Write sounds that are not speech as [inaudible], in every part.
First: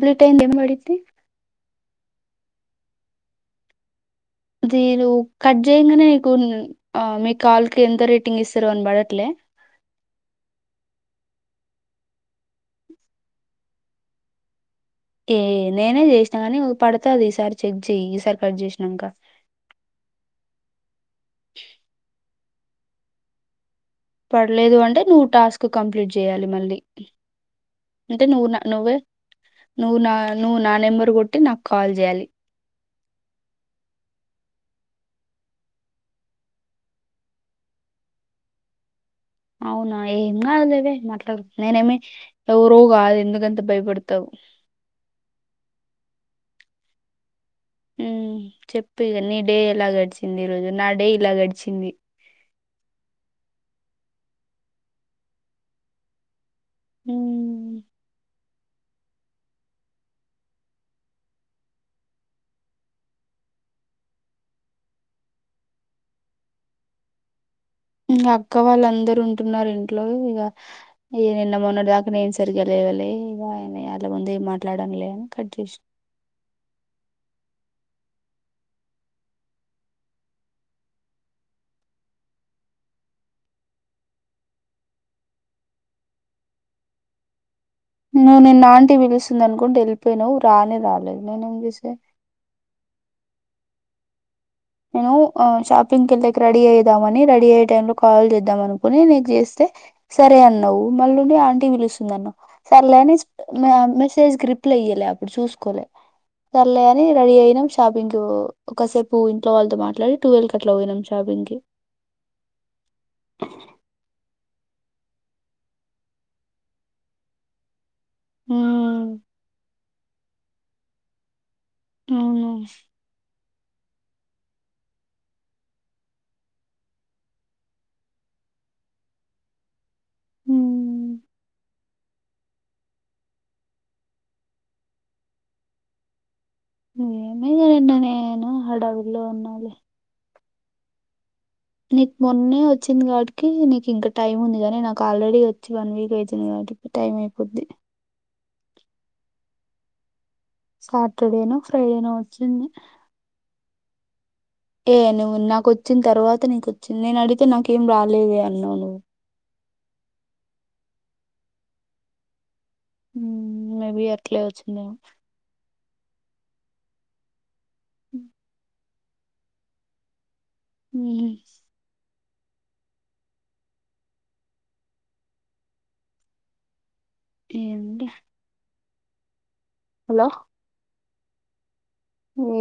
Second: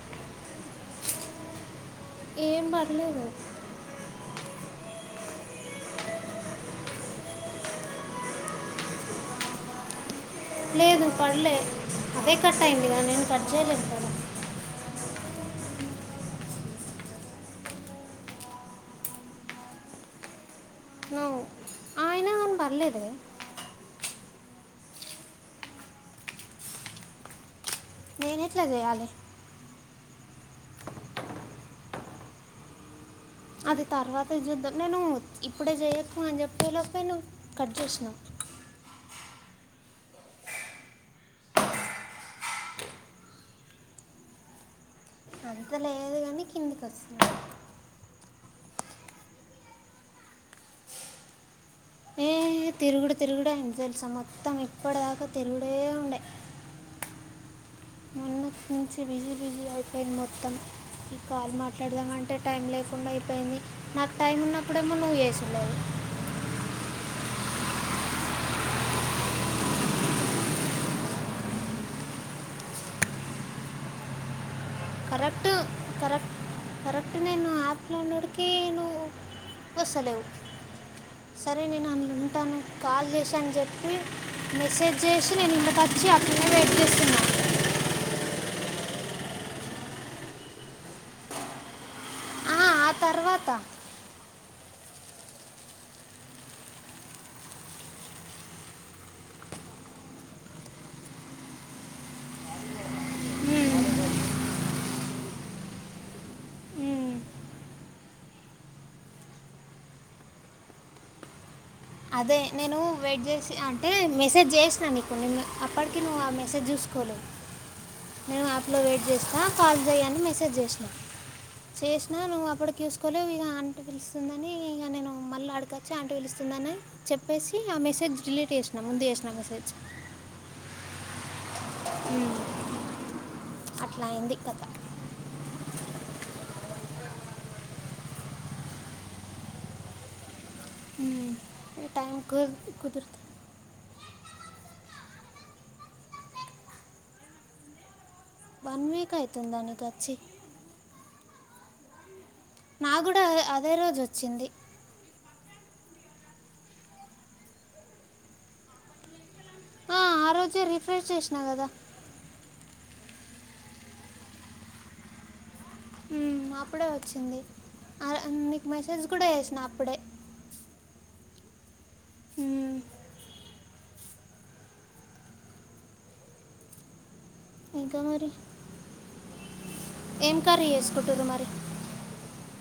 Break time కి ఏం పడిద్ది ఏం పర్లేదు దీరు కట్ చేయంగానే మీకు మీ కాల్ కి ఎంత రేటింగ్ ఇస్తారో అని పడట్లే లేదు పడలే అదే కట్ అయింది కదా నేను కట్ చేయలేదు ఏ నేనే చేసినా కాని పడతుది ఈసారి చెక్ చెయ్య ఈసారి కట్ చేసినాక ఓ అయినా కాని పర్లేదు పడలేదు అంటే నువ్వు టాస్క్ కంప్లీట్ చేయాలి మళ్ళీ అంటే నేను నాకు ఎట్లా నువ్వే చేయాలి నువ్వు నా నువ్వు నా నెంబర్ కొట్టి నాకు కాల్ చేయాలి అది తర్వాత చూద్దాం నేను ఇప్పుడే చేయకు అని చెప్పేలోపో ను కట్ చేసినావు అవునా ఏం కాలేవే మాట్లాడు నేనేమి ఎవరో కాదు ఎందుకంత భయపడతావు అంత లేదు కానీ కిందికి వస్తున్న హ చెప్పు ఇగ నీ డే ఎలా గడ్చింది ఇరోజ నా డే ఇలా గడిచి ఏ తిరుగుడు తిరుగుడు అంత తెలుసా మొత్తం ఇప్పటిదాకా తిరుగుడే ఉండే హ మొన్నటి నుంచి బిజీ బిజీ అయిపోయింది మొత్తం ఈ కాల్ మాట్లాడదామంటే టైం లేకుండా పోయింది నాకు టైం ఉన్నప్పుడేమో నువ్వు చేస్తాలే వ్ ఇంక అక్క వాళ్ళు అందరుూ ఉంటున్నారు ఇంట్లో ఇక ఈ నిన్న మొన్నటిదాకా నేను సరిగ్గా చేయలే పోలే ఇవే అయినయి ఆళ్ళ ముందు మాట్లాడలే కరెక్ట్ కరెక్ట్ కరెక్ట్ నేను ఆప్ అలా ఉన్నోడికి నువ్వు వస్తలేవు సరే నేను ఆన్లైన్ ఉంటాను కాల్ చేశా అని చెప్పి మెసేజ్ చేసి నేను ఇంతక నుంచి అట్లనే వెయిట్ చేస్తున్నా నువ్వు నిన్న ఆంటీ పిలుస్తుంది అనుకుంటా వెళ్ళిపోయినావు్ రానే రాలేదు నేనేం చేసేది మత నేను షాపింగ్కి వెళ్ళకి రెడీ అయిామని రెడీ అయ్యే టై లో కాల్ చేద్దాం అనుకుని నీకు చేస్తే సరే అన్నావ్ మళ్ళండి ఆంటీ పిలుస్తుందిన్నా్ సరలేని మెసేజ్ గ్రిప్ ఇయ్యలే అప్పుడు చూసుకోలే సర్లే అని ఉమ్, రెడీ అయినం షాపింగ్ ఒకకాసేపు వాళ్లతో మాట్లాడి టూ కట్ల పోయినం షాపింగ్ కి అదే నేను వెయిట్ చేసి అంటే మెసేజ్ చేసి నీకు అప్పటికి నువ్వు ఆ మెసేజ్ చూసుకోలే నేను అప్లోడ్ చేస్తా కాల్ చేయని మెసేజ్ చేసిన చేసినా నువ్వు అప్పుడుకిూసుకోలే ఇ అంట పిలుస్తుందని ఇక నేను మళ్ళీ ఆడకొచ్చి అంట పిలుస్తుందని చెప్పేసి ఆ మెసేజ్ డిలీట్ చేసినా ముందు చేసినా మెసేజ్ హ అట్లా అయింది కథ ఇగా ఏమో నేను నిన్న హడావిడిలో ఉనలే హ నీకు మొన్నే వచ్చింది కాబట్టి నీకు ఇంకా టైమ్ ఉంది కానీ నాకు ఆల్రెడీ వచ్చి వన్ వీక్ అయితుంది కాబట్టి టైం అయిపోద్ంది వన్ వీక్ అయితుందా నీకు వచ్చి సాటర్డేనో ఫ్రైడే నో నా కూడా అదే రోజు వచ్చింది ఏ నువ్వు నాకు వచ్చిన తర్వాత నీక వచ్చింది నేను అడిగితే నాకేం రాలేదు అన్నావు నువ్వు ఆ, ఆ రోజే రిఫ్రెష్ చేసినా కదా ఊ మే బి అట్లే వచ్చిందేమో ఊ అప్పుడే వచ్చింది ఆ రోజ్ నీకు మెసేజ్ కూడా చెసిన అప్పుడే ఊ ఊ ఇంకా ఏంటి మరి హలో ఏం కరి ఎసుకుటూరు మరి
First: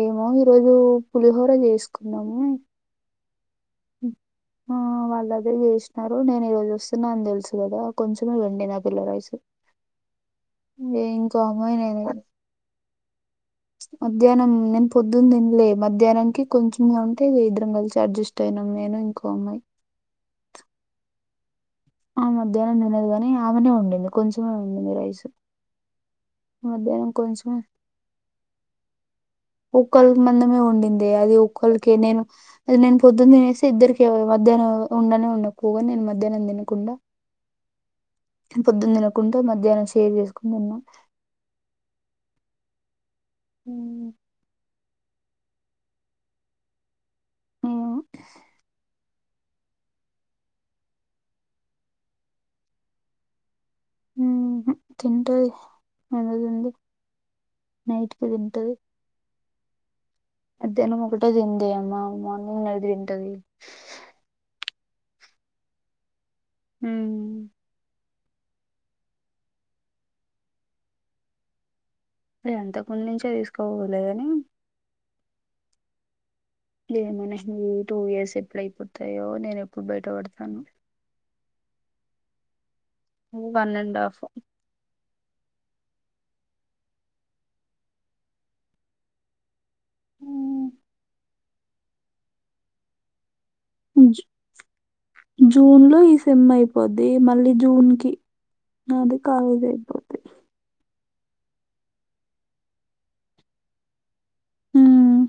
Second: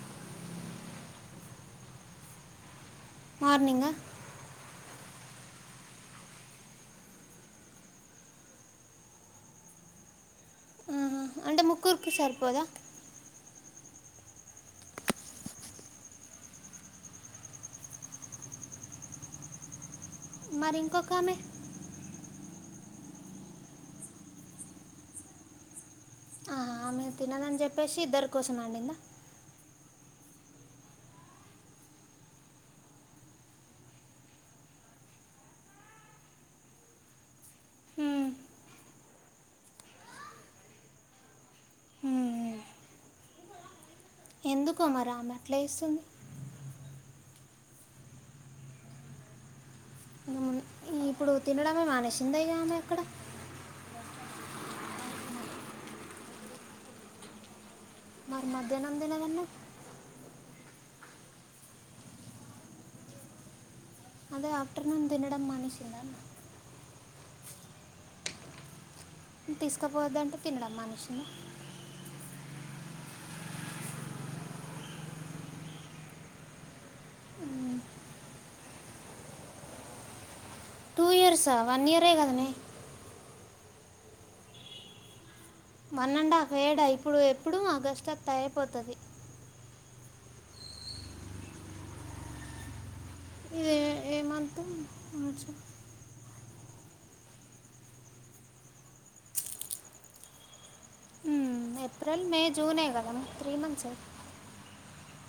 ఏమో ఈరోజు పులిహోర చేసుకున్నాము మార్నింగా ఉ ఆ వాల్ ఇల్ అదే చేసినారు నేను ఈ రోజు వస్తున్నా అని తెలుసు కదా కొంచమే వెండి నా పిల్ల రైసు దేంక్ ముకురుకి సర్పోదా మధ్యాహ్నం నేను పొద్దున్న తినలే మధ్యాహ్నానికి కొంచెంంగా ఉంటే ఇగ ఇద్దరం కలిసి అడ్జస్ట్ అయి ను నేను ఇంకో అమ్మాయి మరి ఇంకొక ఆమె ఆ మధ్యాహ్నం తినదు కాని ఆమెనే వండింది కొంచమే ఉండింది రైసు ఆహా, ఆమె తినదని చెప్పేసి ఇద్దరి కోసం అండిందా ఒక్కల్ మందమే వండిందే అది ఒక్కలకి నేను అది నేను పొద్దున్న తినేసి ఇద్దరికే మధ్యాహ్నం ఒ ఉండనే ఉండపో నేను మధ్యాహ్నం తినకుండా హ్మ్, నేన్ పొద్దున్ తినకుండ మధ్యాహ్నం షేర్ చేసుకుని తిన్న ఊ ఎందుకొ మరి మరామె అట్లా ఏస్తుంది ఉహు ఈ ఇప్పుడు తినడమే మానేసింద ఆమె ఎక్కడ ఊహు తింటది ఎందుకు తిందు మరి మధ్యాహ్నం తినదన్నవ్ మధ్యాహ్నం ఒకటే తిందే అమ మార్నింగ్ ఐతే తింటది అదే ఆఫ్టర్నూన్ తినడం మనేశిందామే ఊ తీసుకుపోవద్దంటే తినడం మనిషింద ఎంత ముందు నుంచే తీసుకోవలేగాని ఏమోనే ఈ టూ ఇయర్స్ ఎప్పుడయిపోతాయో నేను ఎప్పుడు బయటపడతానో టూ ఇయర్సా వన్ ఇయరే కదనే ఊ one and half one and half ఏడా ఇప్పుడు ఎప్పుడూ ఆగస్టతె అయేపోతది ఊ ఇది ఇ ఏ జు మంత్ మార్చ్ జూన్ లో ఈ సెమ్ అయిపో పోద్ది మళ్ళీ జూన్ కి నాది కాలేజ్ అయిపోద్ది ఊ ఏప్రిల్ మే జూనే కద త్రీ మంత్సే ఉమ్,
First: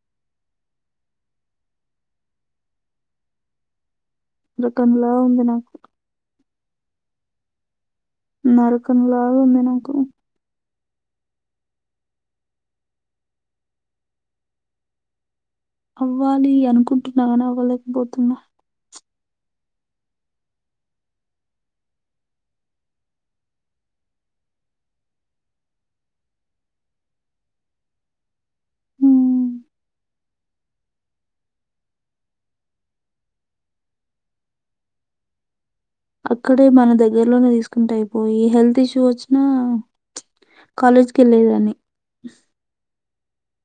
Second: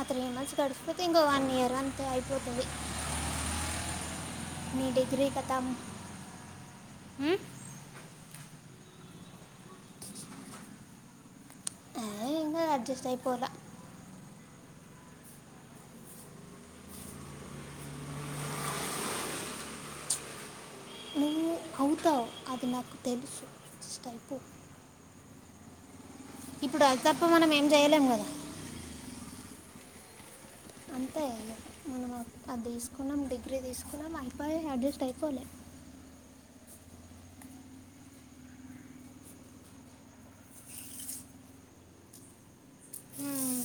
ఆ త్రీ మంత్స్ గడిసిపోతే ఇంకో వన్ ఇయర్ అంతే అయిపోతది రకంలా ఉంది నాకు ఉ నరకంలా ఉంది నాకు అది అడ్జస్ట్ అయిపోలా అవ్వాలి అనుకుంటున్న కని అవ్వలేకపోతున్నా నువ్వు అవుతావు అది నాకు తెలుసు స్టైపు ఇప్పుడు అది తప్ప మనం ఏం చేయలేం కదా ఉమ్, అంతే కదా ఇగ మనం అది తీసుకున్నాం డిగ్రీ తీసుకున్నాం అయిపయే అడ్జస్ట్ అయిపోలే ఇక్కడే మన దగ్గరలోనే తీసుకుంటే అయిపో ఏ హెల్త్ ఇష్యూ వచ్చినా కాలేజ్ కెళ్ళేదాన్ని హ్మ్మ్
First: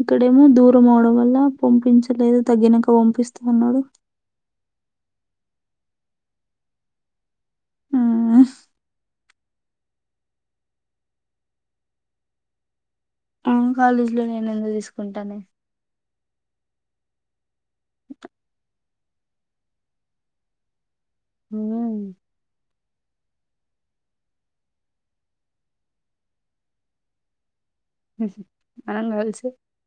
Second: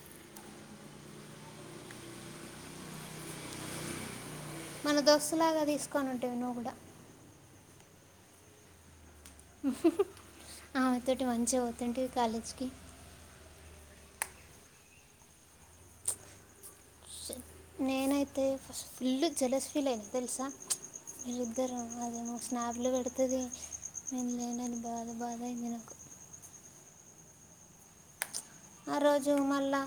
ఇక్కడేమో దూరం అవడం వల్ల పంపించలేదు తగ్గినక పంపిస్తా అన్నాడు మన దోస్తులాగా తీసుకొని ఉంటివి. నువ్వు కూడా ఆ ఆమెతోటి మంచిగా పోతుంటివి కాలేజ్కి ఆ కాలేజీ లో నేను ఎందు తీసుకుంటానే స- నేనైతే ఫస్ ఫుల్ జెలస్ ఫీల్ అయిన తెలుసా మీరిద్దరు మ్మ్. అదే మా స్నాప్ లో పె పడుతుంది నేను లేనని బాధ బాధ అయింది నాకు ఉహు ఆరోజు మల్లా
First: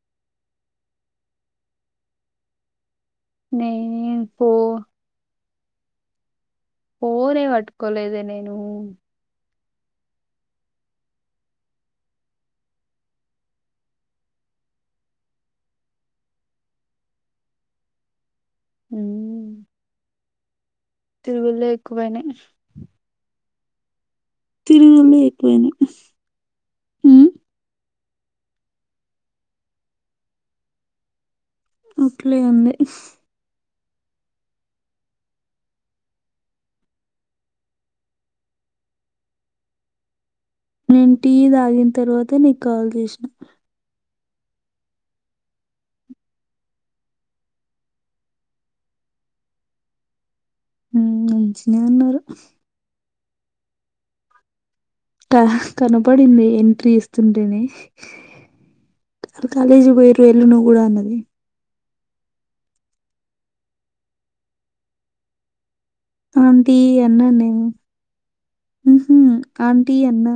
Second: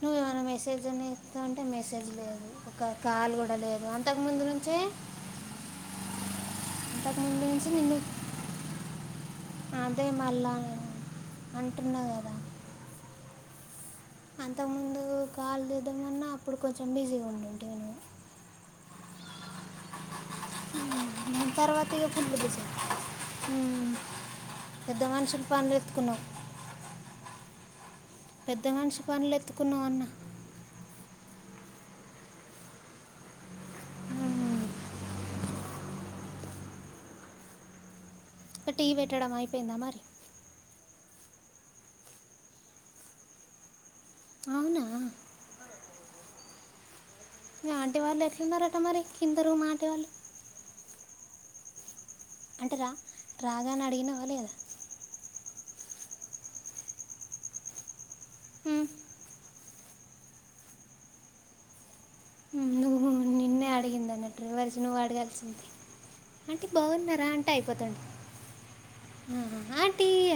నువ్వేమైనా మెసే జైన చేస్తవంటే మెసేజ్ లేదు ఒక కాలు కూడా లేదు. అంతకు నేను ముందు పో నుంచి? పోనే నుంచి నిన్ను పట్టుకోలేద నేను అదే మళ్ళా అంటన్నా గదా. అంతగ ముందు కాల్ చేద్దామన్నా అప్పుడు కొంచెం బిజీ ఉండుంటివే నువ్వు హ ఎక్కువైనాయి హ్మ్మ్ హ్మ్మ్ పెద్ద మనిషి పనులెత్తుకున్నవా అన్న? ఇట్లే ఉంది ఉమ్, ఒక టీ పెట్టడం అయిపోయిందా మరి? ఏంటి తాగిన తర్వాత నీకు కాల్ చేసిన అవునా ఆంటి వాళ్ళెట్లున్నారట మరి? కింద రూమ్ ఆంటి వాళ్ళు మంచిన అన్నారు అంటే రా రాగానే అడిగినవ లేదా? క కనపడింది ఎంట్రీ ఇస్తుండేనే హు కాలేజ్ పోయరు ఎల్న కూడా అన్నది నువ్వు నిన్నే అడిగిందన్నట్టు రివర్స్ నువ్వడగాల్సింది! ఆంటీ ఎన్న న ఆంటీ అన్న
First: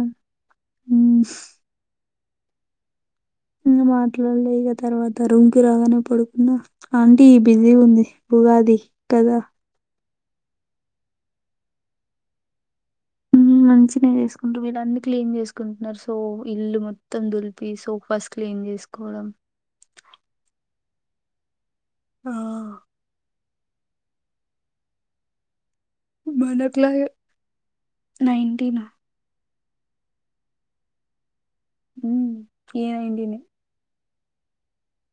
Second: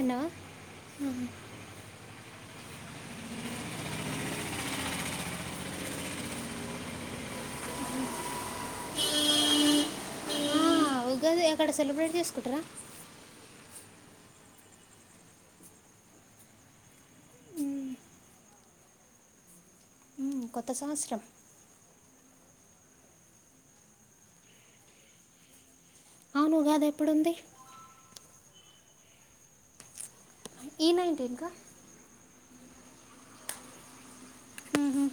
మాట్లాడలే ఇక తర్వాత రూమ్కిి రాగానే పడుకున్నా ఆంటీ బిజీ ఉంది ఉగాది కదా ఆ ఉగాది అక్కడ సెలబ్రేట్ చేసుకుంటరా? మ చేసుకుంటారు వీళ్ళు అన్ని క్లీన్ చేసుకుంటున్నారు సో ఇల్లు మొత్తం దులిపి సో ఫస్ట్ క్లీన్ చేసి స్కూ ఉమ్, కొత్త సంవత్సరం ఆ అవును ఉగాది మనక్లా ఎప్పుడుంది నైటీన్ ఈ నైన్టీన్కా ఉ ఏనైంటిని ఊహు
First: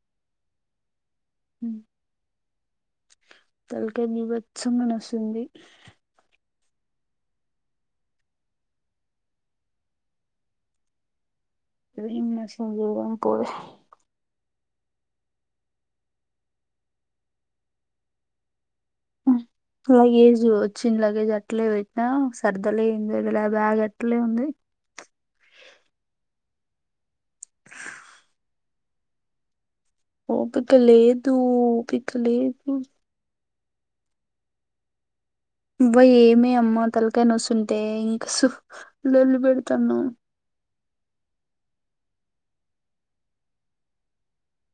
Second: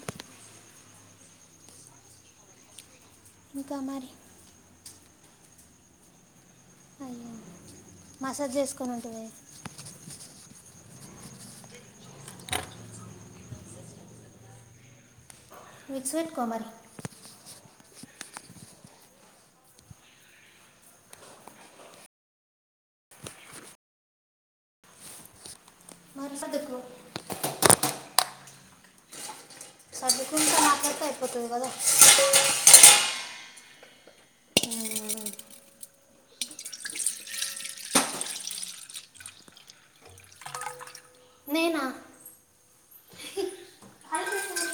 హ ఇంకా తలక మరి నిీవత్సంగా నస్తుంది అయ్యో మసాజ్ చేసుకొనంటివే! ఇద నా సిజగాం పోద విక్స్ పెట్టుకో మరి ఆ లగేజ్ వచ్చింది లగేజ్ అట్లే పెట్టినా, సర్దలే ఏంలేదు నా బ్యాగ్ అట్లే ఉంది. మర్సదుకు సర్దుకుంటూ మాట్లాడితే ఓపికలేదు అయిపోతుంది కదా ఓపికలేదు అబ్బ ఏమే అమ్మ తలకాయ నొస్తుంటే, ఇంకా సు లొల్లి పెడతాన్నవ్ నేనా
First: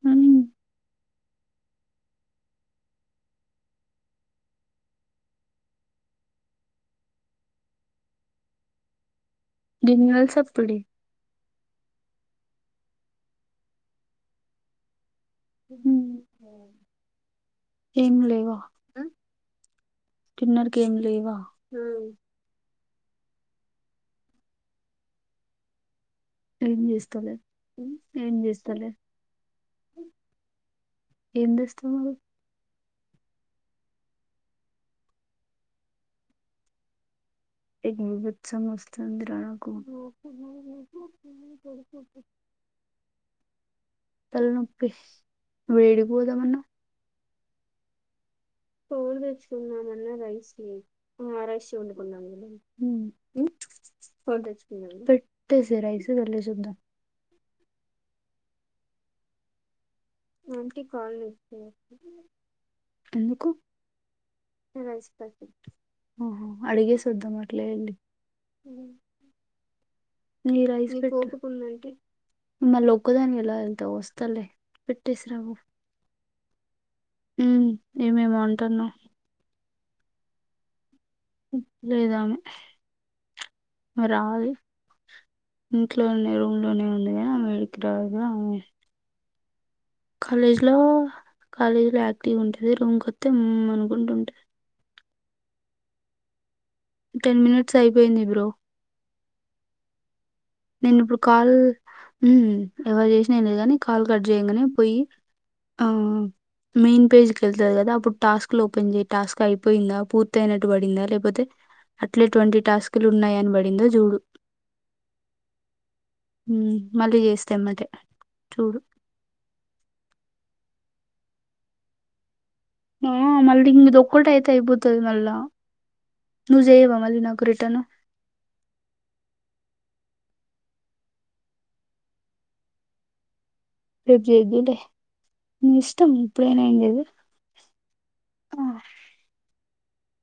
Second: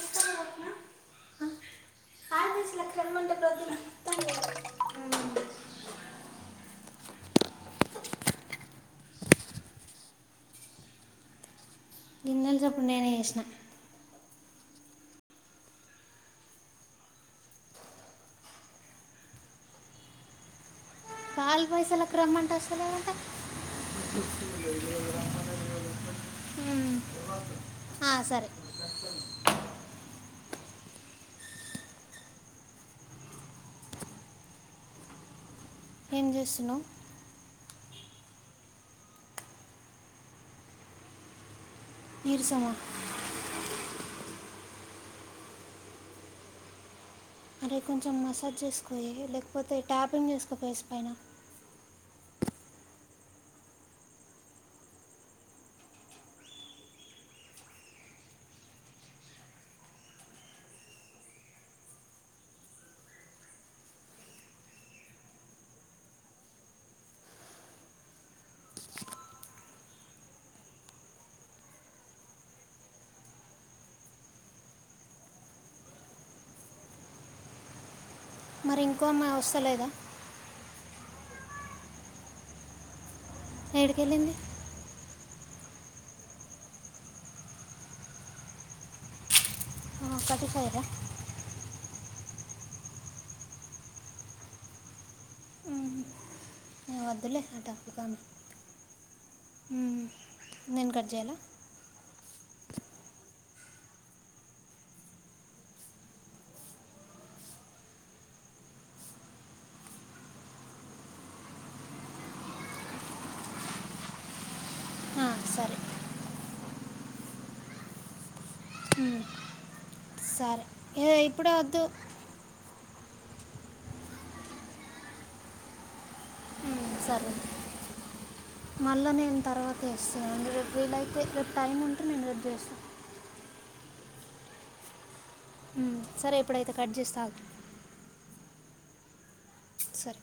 హనీ గిన్నెల సప్పుడి నిజం నేనే ఏసిన ఉమ్ ఏం లేవ తిన్నర్ ఇంకేం లేవ పాలు ఉమ్ పైసలకు రమ్మంటే అసలు ఏమంటే ఏం చేస్తలే ఏం సరే చేస్తలే ఏం దెస్తవ్ మరి ఏం జూస్తున్నవ్ ఏ నీరసం వస్తుంది నాకు నీరసం ఆ తలనొప్పి, నువ్ ఏడిపోదామన్నవ్? అరె కొంచం మసల్ ఓర్ తెచ్చుకుందాం నన్న రైస్ నీ ఫేస్ పైన ఆరై [unintelligible] వండుకున్నాం పెట్టేసేయ్ రైసు వెళ్లి చూద్దాం ఆంటి కాల్ లిఫ్ట్ చేయట్లే, ఎందుకు రైస్ పెట్టి ఓహో అడిగేసద్దాం అట్ల పెళ్లి. నీ రైసు [unintelligible] మళ్ళ ఒక్కదావెలా ఎల్తవ్, వస్తలే పెట్టసిరా ఉమ్ ఏమేమో మరి అంటున్నావు ఇంకో అమ్మాయి ఒస్తలేదా ఇప్ లేదామే ఎక్కడికి వెళ్ళింది రాదు. ఇంట్లోనే రూమ్ లోనే ఉంది గని, ఆమె ఎడికి రాదు ఆమె కట్ కాలేజ్ లో ఫైరా కాలేజ్ లో యాక్టివ్ ఉంటది, రూమ్ కొత్తే ఉమ్ అనుకుంటుంటది. వద్దులే టెన్ అట మినిట్స్ కానీ అయిపోయింది బ్రో. నేను కట్ ఇప్పుడు చేయాలా కాల్, ఉమ్ ఎవరు చేసినా ఏం లేదు గని కాల్ కట్ చెయ్యంగనే పోయి ఆ మెయిన్ పేజ్ కెళ్తది కదా అప్పుడు టాస్క్లు ఓపెన్ చేయ్, టాస్క్ అయిపోయిందా పూర్తి అయినట్టు పడిందా లేపోతే అట్లేటువంటి టాస్కులు ఉన్నాయనిబడిందో జూడు. ఆ సరే ఉమ్ మళ్ళీ చేస్తే ఎమ్మటే చూడు. ఉమ్, సరే ఇదే ఇప్పుడే వద్దు ఆ మళ్ళీ ఇంగ ఇదొక్కటి అయితే అయిపోతది మళ్ళా నుజేయవ మళ్ళీ నాకు రేటర్ను మళ్ళా నేను తర్వాత చేస్తా, రేపు వీలయితే రేపు టైం ఉంటే నేను రేపు చేస్త. రేపు జేద్దులే సరే ఇప్పుడైతే కట్ చేస్తా ఆగు ఆ సరే